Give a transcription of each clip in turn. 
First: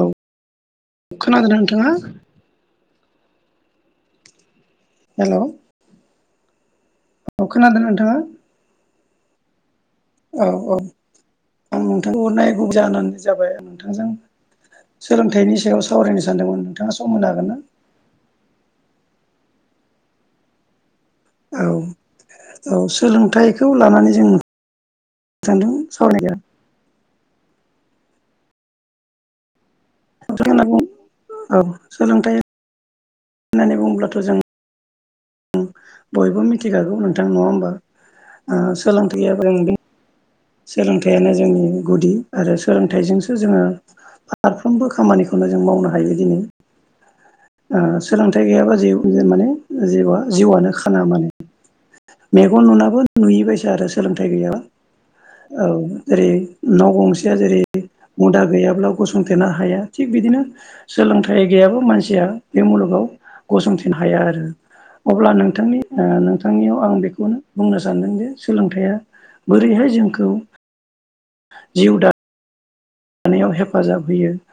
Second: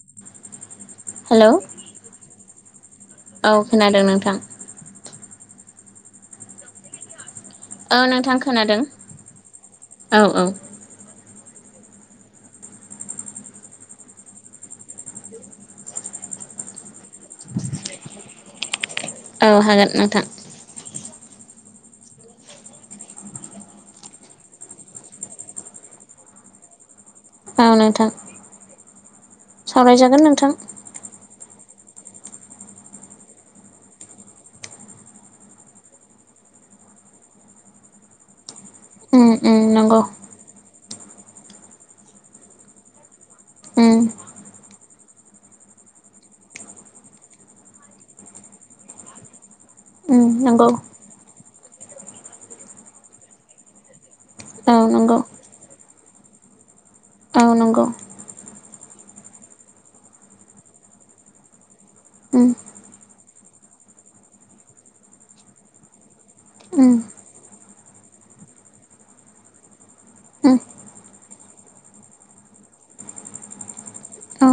औ हेलौ खोनादोंना नोंथाङा औ खोनादों नोंथां हेल' औ खोनादों औ नोंथाङा नोंथां खोनादों औ औ औ-औ आं नोंथांनो हरनाय गुबै जाहोनानो जाबाय नोंथांजों सोलोंथाइनि सायाव सावरायनो सानदोंमोन नोंथाङा सम मोननो हागोनना औ हागोन नोंथां औ-औ सोलोंथाइखौ लानानै जों सानदों [unintelligible] ओ नोंथां सावराय जागोन नोंथां औ सोलोंथाइ होननानै बुङोब्लाथ' जों बयबो मिथिखागौ नोंथां नङा होमबा उम सोलोंथाया [unintelligible] उम नंगौ सोलोंथायानो जोंनि गुदि आरो सोलोंथाइजोंसो जोङो उम फारफ्रोमबो खामानिखौ जों मावनो हायो बिदिनो सोलोंथाइ गैयाबा जे माने जे जिउआ उम नंगौ जिउआनो खाना मानोे मेगन नुनाबो नुयैबायसा आरो सोलोंथाइ गैयाबा औ नंगौ औ जेरै न' गंसेया औ जेरै नंगौ मुदा गैयाब्ला गसंथेनो हाया थिग बिदिनो सोलोंथाइ गैयाबो मानसिया उम बे मुलुगाव गसंथिनो हाया आरो अब्ला नोंथांनि नोंथांनियाव उम आं बेखौनो बुंनो सानदों जे सोलोंथाया बोरैहाय जोंखौ उम जिउ [unintelligible] थानायाव हेफाजाब होयो औ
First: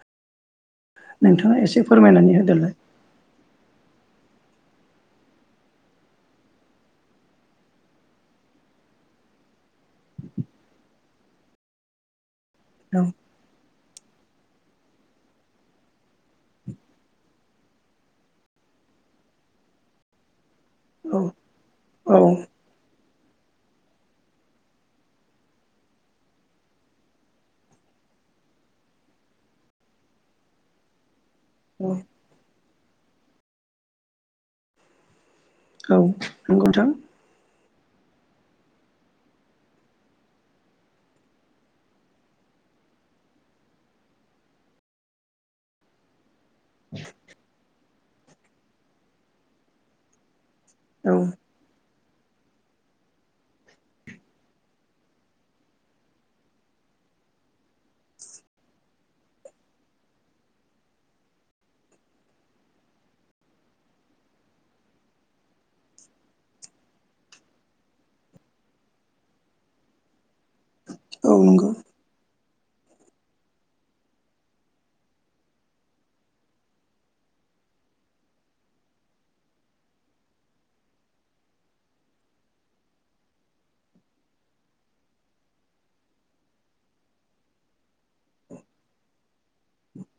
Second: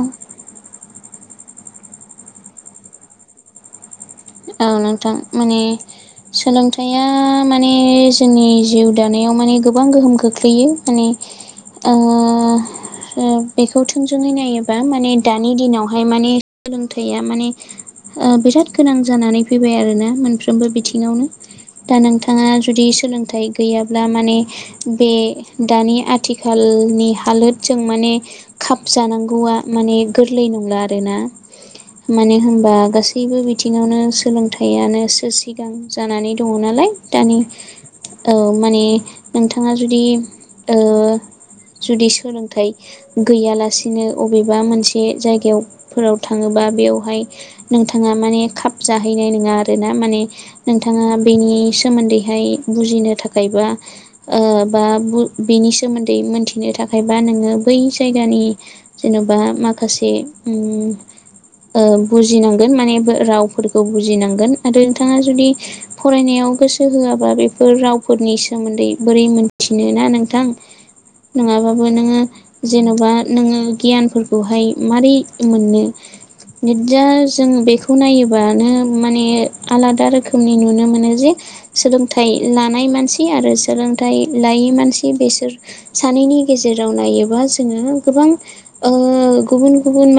नोंथाङा एसे फोरमायनानै होदोलाय औ नोंथां माने सोलोंथाया माने जोंनि जिउ दानायाव माने गोबां गोहोम खोख्लैयो माने आ औ बे गाव थोंजोङै नायोबा माने दानि दिनावहाय माने सोलोंथाया माने बिराद गोनां जानानै फैबाय आरोना मोन औ बिथिङावनो दा औ नोंथाङा जुदि सोलों थाइ गैयाब्ला माने बे दानि आथिखालनि हालोदजों माने खाबजानांगौआ माने गोरलै नंला आरोना मानो होनबा गासैबो बिथिं ङावनो सोलोंथायानोसो सिगां औ जानानै दङ नंगौ नोंथां नालाय दानि औ माने नोंथाङा जुदि जुदि सोलोंथाइ गैयालासिनो अबेबा मोनसे जायगायावफोराव थाङोबा बा बेयावहाय नोंथाङा माने खाब जाहैनाय नङा आरोना माने नोंथाङा औ बेनि सोमोन्दै बुजिनो थाखाय बा बा बेनि सोमोन्दै मोनथिनो थाखायबा नोङो बै जायगानि जेन'बा माखासे बुजिनांगोन माने राव फोर बुजिनांगोन आरो नोंथाङा जुदि फरायनायाव गोसो होआबा बेफोर रावफोरनि सो सोमोन्दै बोरै मोनथिनो ना नोंथां औ नंगौ नङाबाबो नोङो जेन'बा नोङो गियानफोरखौहाय मारै मोननो बिदिया जों बेखौ नायोब्ला माने आलादा रोखोमनि नुनो मोनो जे सोलोंथाइ लानाय मानसि आरो सोलोंथाइ लायै मानसि बेसोर सानैनि गेजेराव नायोबा जोङो गोबां गुबुन गुबुन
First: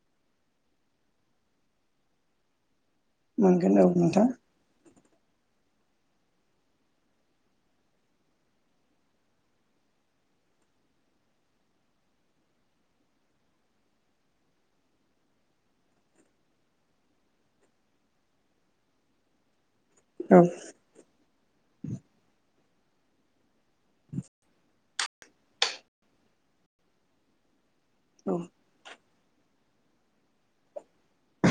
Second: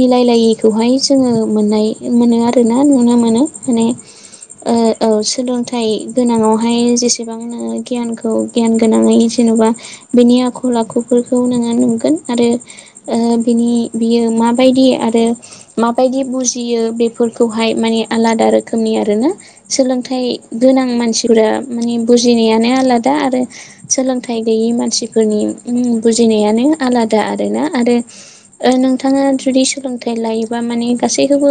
मिलायलायैखौ जों मोननाय मोनो आरो ना नुनो मोनो मोनगोन औ माने नोंथां औ सोलोंथाय फिथाय गोनाङावहाय जेसेबां नोङो गियानखौ गियान गोनाङै जेन'बा बिनि आखल आखुफोरखौ नोङो नुगोन आरो बिनि बियो माबायदि आरो माबायदि बुजियो बेफोरखौहाय माने आलादा रोखोमनि आरोना सोलोंथाइ औ गोनां मानसिफोरा माने बुजिनायानो आलादा आरो सोलोंथाइ गैयै मानसिफोरनि बुजिनायानो आलादा आरोना आरो औ नोंथाङा जुदि सोलोंथाइ लायोबा माने गासैखौबो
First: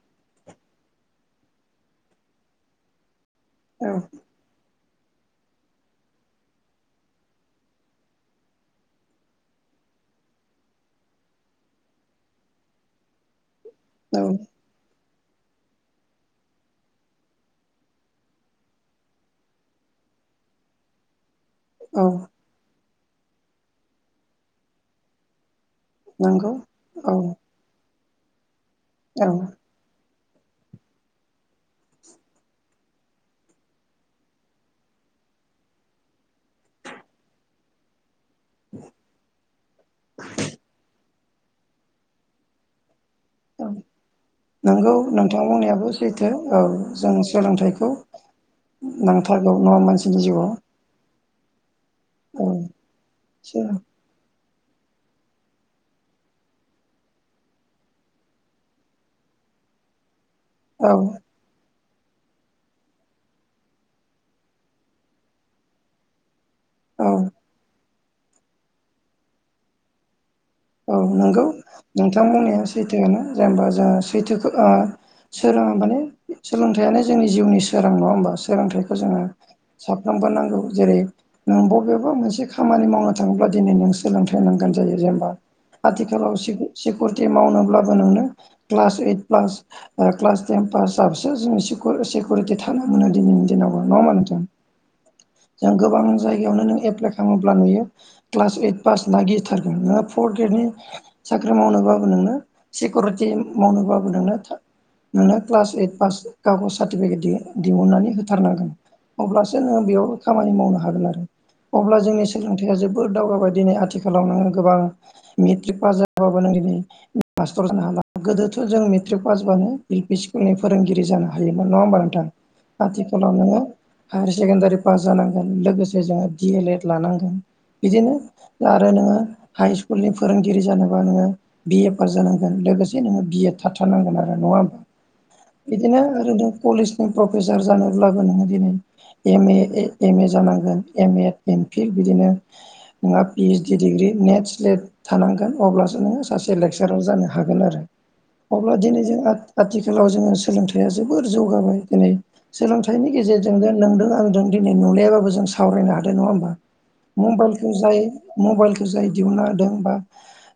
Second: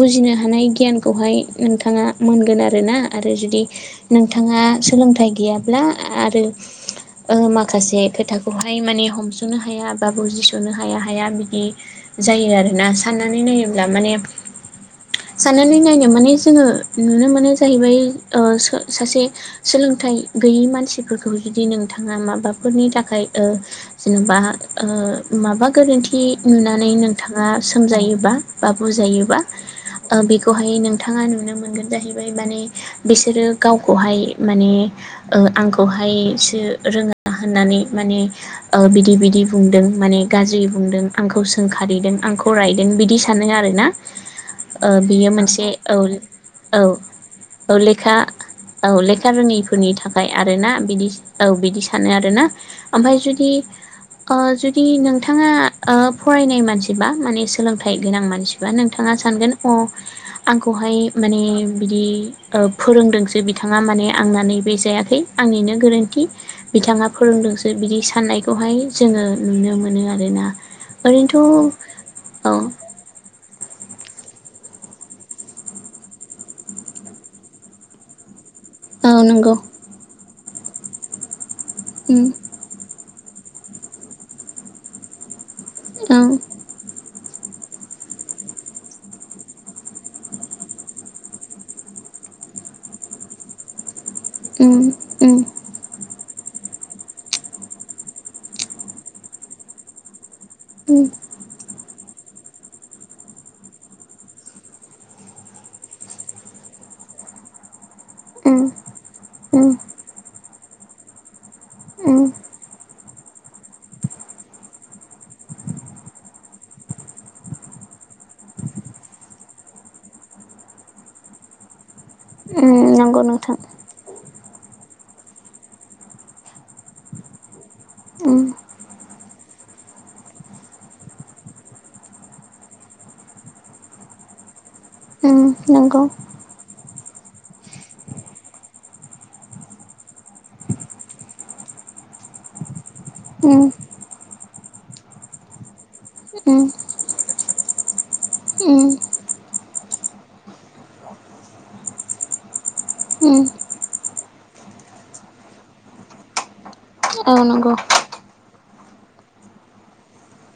बुजिनो हानाय गियानखौहाय नोंथाङा मोनगोन आरो ना आरो जुदि नोंथाङा सोलोंथाइ गैयाब्ला आरो माखासे खोथाखौहाय माने हमस'नो हाया बा बुजिस'नो हाया हाया बिदि जायो आरोना साननानै नायोब्ला माने औ साननानै नायनो माने जोङो नुनो मोनो जाहैबाय सासे सोलोंथाइ गैैयि मानसिफोरा खौ जुदि औ औ नोंथाङा माबाफोरनि थाखाय जेन'बा माबा गोरोन्थि नंगौ नुनानै औ नोंथाङा सोमजायोबा बा औ बुजायोबा बेखौहाय नोंथाङा नुनो मोनगोन जाहैबाय माने बिसोरो गावखौहाय माने आंखौहायसो रोङा होननानै माने बिदि बिदि बुंदों माने गाज्रि बुंदों आंखौ सोंखारिदों आंखौ रायदों बिदि सान सानो औ आरोना नंगौ बियो नोंथां मोनसे बुंनायाबो औ सैथो औ जों औ सोलोंथाइखौ लेखा औ लेखा नांथारगौ न' रोङैफोरनि मानसिनि थाखाय जिउआव आरोना बिदि औ बिदि सानो आरो ना ओमफ्राय जुदि द [inaudible] जुदि नोंथाङा फरायनाय मानसिबा माने सोलोंथाय फिथाइ गोनां मानसिबा नोंथाङा सानगोन अ औ आंखौहाय माने बिदि फोरोंदोंसो बिथाङा माने आंनानै बे जायाखै आंनिनो गोरोन्थि बिथाङा औ फोरोंदोंसो बिदि साननायखौहाय जोङो नुनो मोनो आरोना औ ओरैनोथ' नंगौ नोंथां औ बुंनाया सैथोआा जेनेबा जों सैथोखौ फोरोंङो माने सोलोंथाइयानो जोंनि जिउनि सोरां नङा होमबा सोलोंथाइखौ औ जोङो नंगौ साफ्रोमबो नांगौ जेरै नों बबेबा उम मोनसे खामानि मावनो थाङोब्ला दि नों सोलोंथाइ नांगोन जायो जेनेबा औ आथिखालाव। इ [unintelligible] सेकुरिटि थानो मोनो दिनैनि दिनाव नडा होमबा। उम उम। जनो एइ खालामोब्ला कालास‌ इद पास फर्थ ग्रेडनि उम साख्रि मावनोबाबो नोंनो सिकिउरिटि मावनोबाबो नोंनो। नोंनो क्लास ओइट पास गावखौ सार्टिफिकेट दिहुननानै उम होथारनांगोन। अब्लासो उम नोङो बेयावबो खामानि मावनो हागोन आरो अब्ला उम जोंनि सोलोंथाइया जोबोद दावगाबाय दिनै आथिखालाव नोङो गोबां मेट्रिक पास जाबाबो नों दिनै मास्टर जानो हाला गोदोथ' जों मेट्रिक पास जाबानो। लनि फोरोंगिरि जानो हायोमोन नङा होमबा नोंथां उम नंगौ आथिखालाव नोंथां नोङो। सेकेण्डारि पास जानांगोन लोगोसे जोङो डि एल एड लानांगोन। बिदिनो उम आरो नोङो हाइ सक स्कुलनि फोरोंगिरि जानोबा नोङो बिए पास जानांगोन लोगोसे नोङो बि एड थाथारनांगोन आरो नङा होमबा। उम बिदिनो नंगौ ओरै कलेजनि प्रफेसार जानोब्लाबो नोङो दिनै। एम ए एम ए जानांगोन एम ए एम फिल बिदिनो। नोंहा पि ओस उम डि डिग्रि नेट स्लेट। थानांगोन अब्लासो नोङो सासे उम लेक्सारार जानो हागोन आरो। अब्ला उम दिनै जों आथिखालाव जोङो सोलोंथाइया जोबोर जौगाबाय दिनै सोलोंथाइनि उम गेजेराव। गेजेरजोंनो नोंदों आंजों दिनै नुलायाबाबो जों सावरायनो हादों नङा होमबा। मबाइलखौ नंगौ जाय मबाइलखौ जाय दिहुनना होदों बा।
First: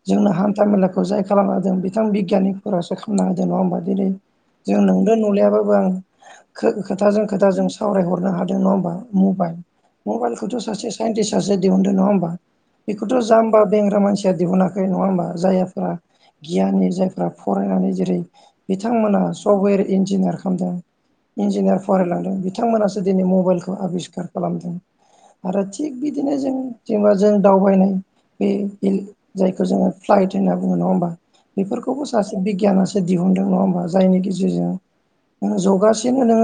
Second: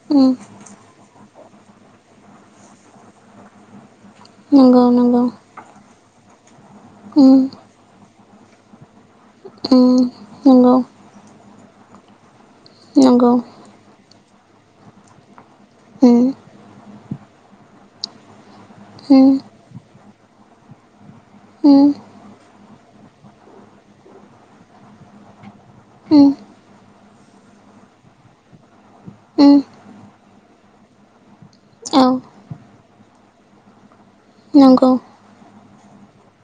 जोंनो हान्था मेलाखौ जाय खालामना होदों बिथां बिगियानिकफोरासो खालामना होदों नङा होमबा दिनै। जों नोंदों नंगौ नुलाइयाबाबो आं। खोथाजों उम खोथाजों सावरायहरनो हादों नङा होमबा मबाइल। उम मबाइलखौथ' नंगौ सासे साइन्टिस्ट सासो दिहुनदों नङा होमबा बेखौथ' नंगौ उम उम जाम्बा बेंग्रा मानसि। दिहुनाखै नङा होमबा जायाफोरा उम गियाननि जायफ्रा फरायनानै जेरै बिथांमोना सफ्टवेर इन्जिनियार खालामदों। इन्जिनियार फरायलांदों बिथांमोनासो दिनै मबाइलखौ आबिस्खार खालामदों। आरो थिग बिदिनो जों जेनेबा जों दावबायनाय बे। उम जायखौ जोङो फ्लाइट होनना बुङो नङा होमबा औ बेफोरखौबो सासे बिगियानासो दिहुनदों नङा होमबा। जायनि गेजेरजों नंगौ जौगा। बिथांमोना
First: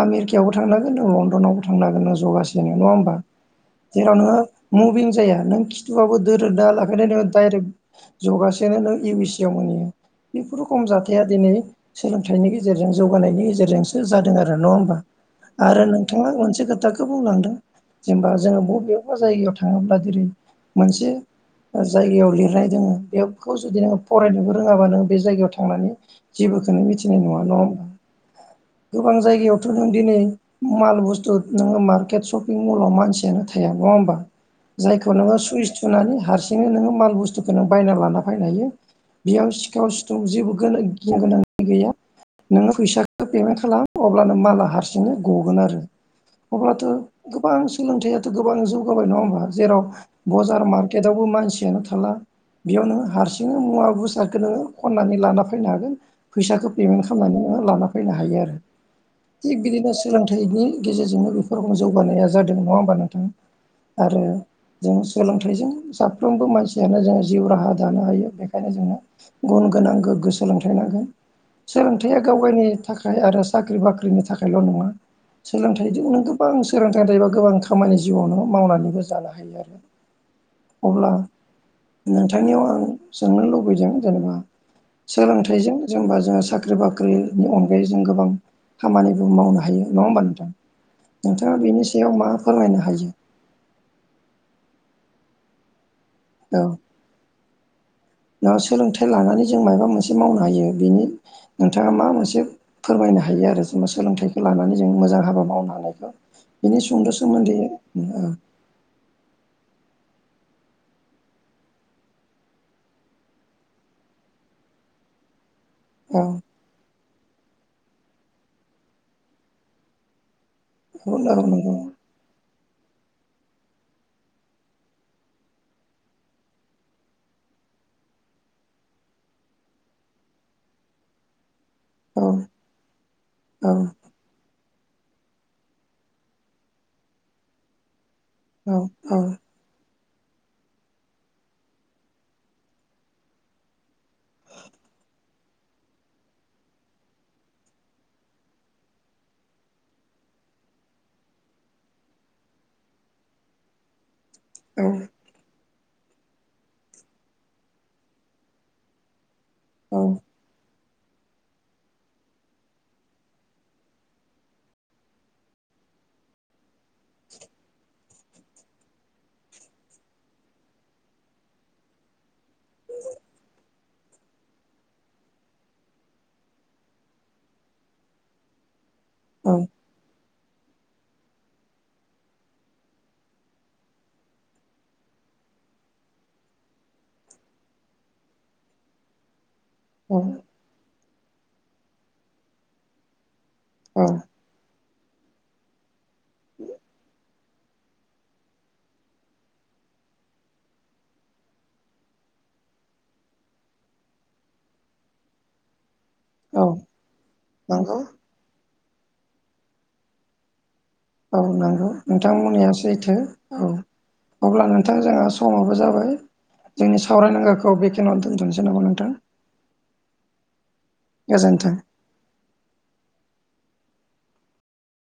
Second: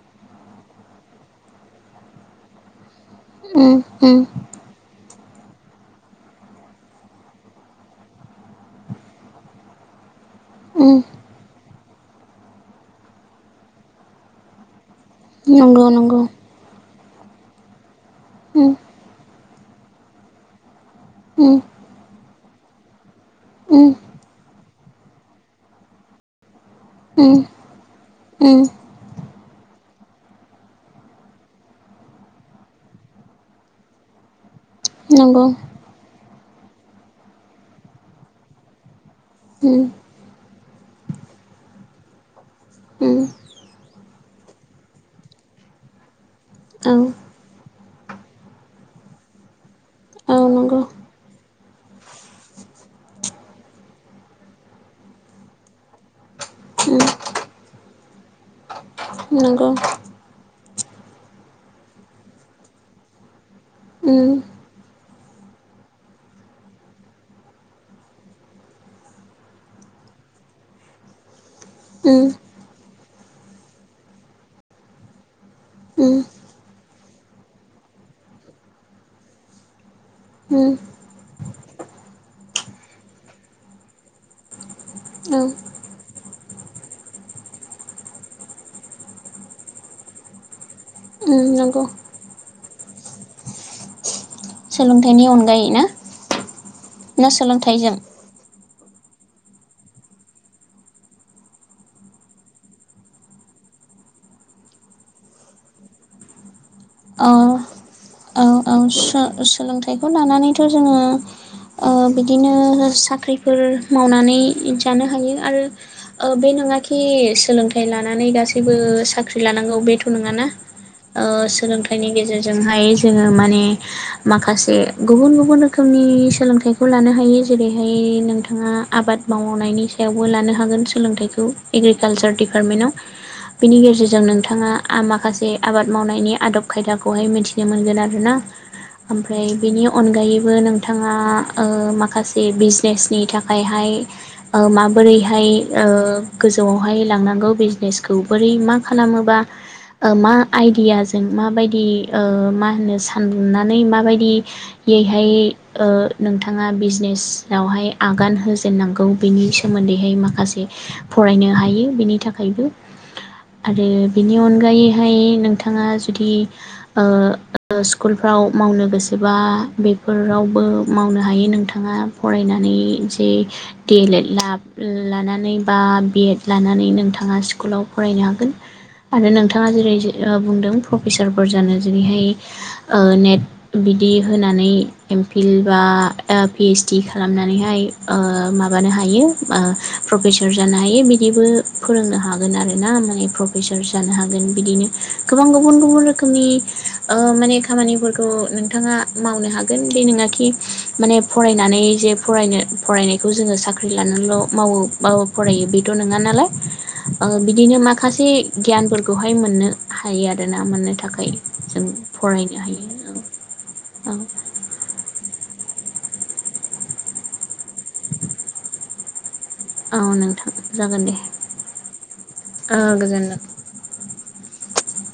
आमेरिकायावबो थांनो हागोन थ' लण्डनावबो थांनो हागोन थ' गासिबो नङा होमबा। उम जेराव उम नोङो मुभिं जाया नों खिथुयावबो दोरोदा लाख बेखायनो नोङो डाइरेक्ट जगासेनो नों इउ ए सि आव मोनहैयो। बेफोर खम उम जाथाया दिनै सोलोंथाइनि गेजेरजों जौगानायनि गेजेरजोंसो जादों आरो नङा होमबा। नंगौ आरो नंगौ नोंथाङा मोनसे खोथाखौ। बेखौ बुंलांदों जेनेबा जोङो उम बबेबा जायगायाव थाङोब्ला जेरै मोनसे। उम जायगायाव लिरनाय दोङो बेखौ जुदि उम नोङो फरायनोबो रोङाबा नोङो बे जायगायाव थांनानै जेबो। मिथिनाय उम नङा नङा होनबा? उम गोबां जायगायावथ' नों दिनै माल बुस्थु नोङो मार्केट शपिं मलाव मानसियानो थाया। जायखौ नोङो नंगौ सुइस थुनानै। थिंनो नोङो माल बुस्थुखौ बायना लाना फैनो हायो। बेयाव उम सिखाव सिथोब जेबो गिनो गोनां गैया। नोङो उम फैसाखौ पेमेन्ट खालाम अब्लानो माला हारसिंनो गगोन आरो। अब्लाथ' औ गोबां सोलोंथाइयाथ' गोबां जौगाबाय नङा होमबा जेराव औ बजार नंगौ मार्केटआव। बो मानसियानो थाला। बेयाव नोङो हारसिङै मुवा बेुसादखौ नोङो खननानै लाना फैनो हागोन फैसाखौ उम पेमेन्ट खालामनानै। लाना फैनो हायो आरो थिग नंगौ बिदिनो सोलोंथाइनि। गेजेरजोंनो बेफोराव जौगानाया जादों नङा होमबा नोंथां। आरो उम जों सोलोंथाइजों साफ्रोमबो मानसियानो जोङो जिउ राहा दानो हायो बेखायनो जोंनो गुन गोनां गोग्गो सोलोंथाइ नां सोलोंथाइया उम गावगायनि थाखाय आरो साख्रि बाख्रिनि थाखायल' नङा उम सोलोंथाइजोंनो गोबां सोलोंथाइ थायोबा गोबां खामानि जिउआवनो मावनानैबो जानो हायो आरो उम अब्ला नोंथांनियाव आं सोंनो लुबैदों जेनेबा उम सोलोंथाइजों जोंबा जोङो साख्रि बाख्रिनि अनगायै जों गोबां खामानिबो मावनो हायो नङा होमबा नोंथां नोंथाङा नंगौ बेनि सायाव मा फोरमायनो हायो सोलोंथाइनि अनगायै ना औ ना सोलोंथाइजों सोलोंथाइ लानानै जों माबा मोनसे मावनो हायो बेनि नोंथाङा मा मोनसे फोरमायनो हायो आरो ज सोलोंथाइखौ लानानै जों मोजां हाबा मावनो हानायखौ बिनि सुंद' अ सोमोन्दै औ औ सोलोंथाइखौ लानानैथ जोङो ओ बिदिनो साख्रिफोर मावनानै जानो हायो आरो औ ओ बे नङााखि सोलोंथाइ लानानै गासैबो साख्रि लानांगौ बेथ नङाना ओ औ नंगौ सोलोंथाइनि गेजेरजोंहाय जोङो माने माखासे गुबुन गुबुन रोखोमनि सोलोंथाइखौ लानो हायो जेरैहाय नोंथां ओ आबाद मावनायनि सायावबो लानो हागोन सोलोंथाइखौ औ एग्रिकालसार दिडिपार्टमेन्टाव औ बिनि गेजेरजों नोंथाङा आ माखासे आबाद मावनायनि आदब खायदाखौहाय मिथिनो मोनगोन आरो ना औ औ ओमफ्राय बेनि अनगायैबो नोंथाङा ओ माखासे बिजनेसनि थाखायहाय माब बोरैहाय ओ गोजौआवहाय लांनांगौ बिजनेसखौ बोरै मा खालामोबा मा आइडियाजों माबायदि आं मा होनो सा सानदुंनानै माबायदियैहाय ओ नोंथाङा बिजनेसावहाय आगान होजेननांगौ बेनि स औ सोमोन्दैहाय माखासे फरायनो हायो बेनि थाखायबो आरो बिनि अनगायैहाय नोंथाङा जुदि स्कुलफ्राव मावनो गोसोबा बेफोरावबो मावनो हायो नोंथाङा फरायनानै जे डि एल एड लानानै बा बि एड लानानै नोंथाङा स्कुलाव फराय फरायनो हागोन आरो नोंथाङा जेरै बुंदों प्रफेसारफोर जानो जेरैहाय ओ नेट बिदि होनानै एम फिल बा पिओसडि खालामनानैहाय ओ माबानो हायो ओ औ प्रफेसार जानो हायो बिदिबो फोरोंनो हागोन आरो ना माने सार जानो औ हागोन बिदिनो गोबां गुबुन गुबुन रोखोमनि माने खामानिफोरखौ नोंथाङा मावनो हागोन दे नोंङाखि माने फरायनानै जे फरायनो फरायनायखौ जोङो साख्रि लानानैल मावो ब फरायो बे नङा नालाय औ ओ बिदिनो नंगौ माखासे गियान खौहाय मोननो हायो आरोना मोननो थाखाय औ जों नंगौ फरायनो नोंथांमोननिया सैथो हायो औ अब्ला नोंथां जोंहा समाबो जाबाय जोंनि सावरायनांगाखौ बेखेनावनो दोनथनोसै नामा नोंथां औ नोंथां जागोन दे गोजोन्थों औ गोजोनथों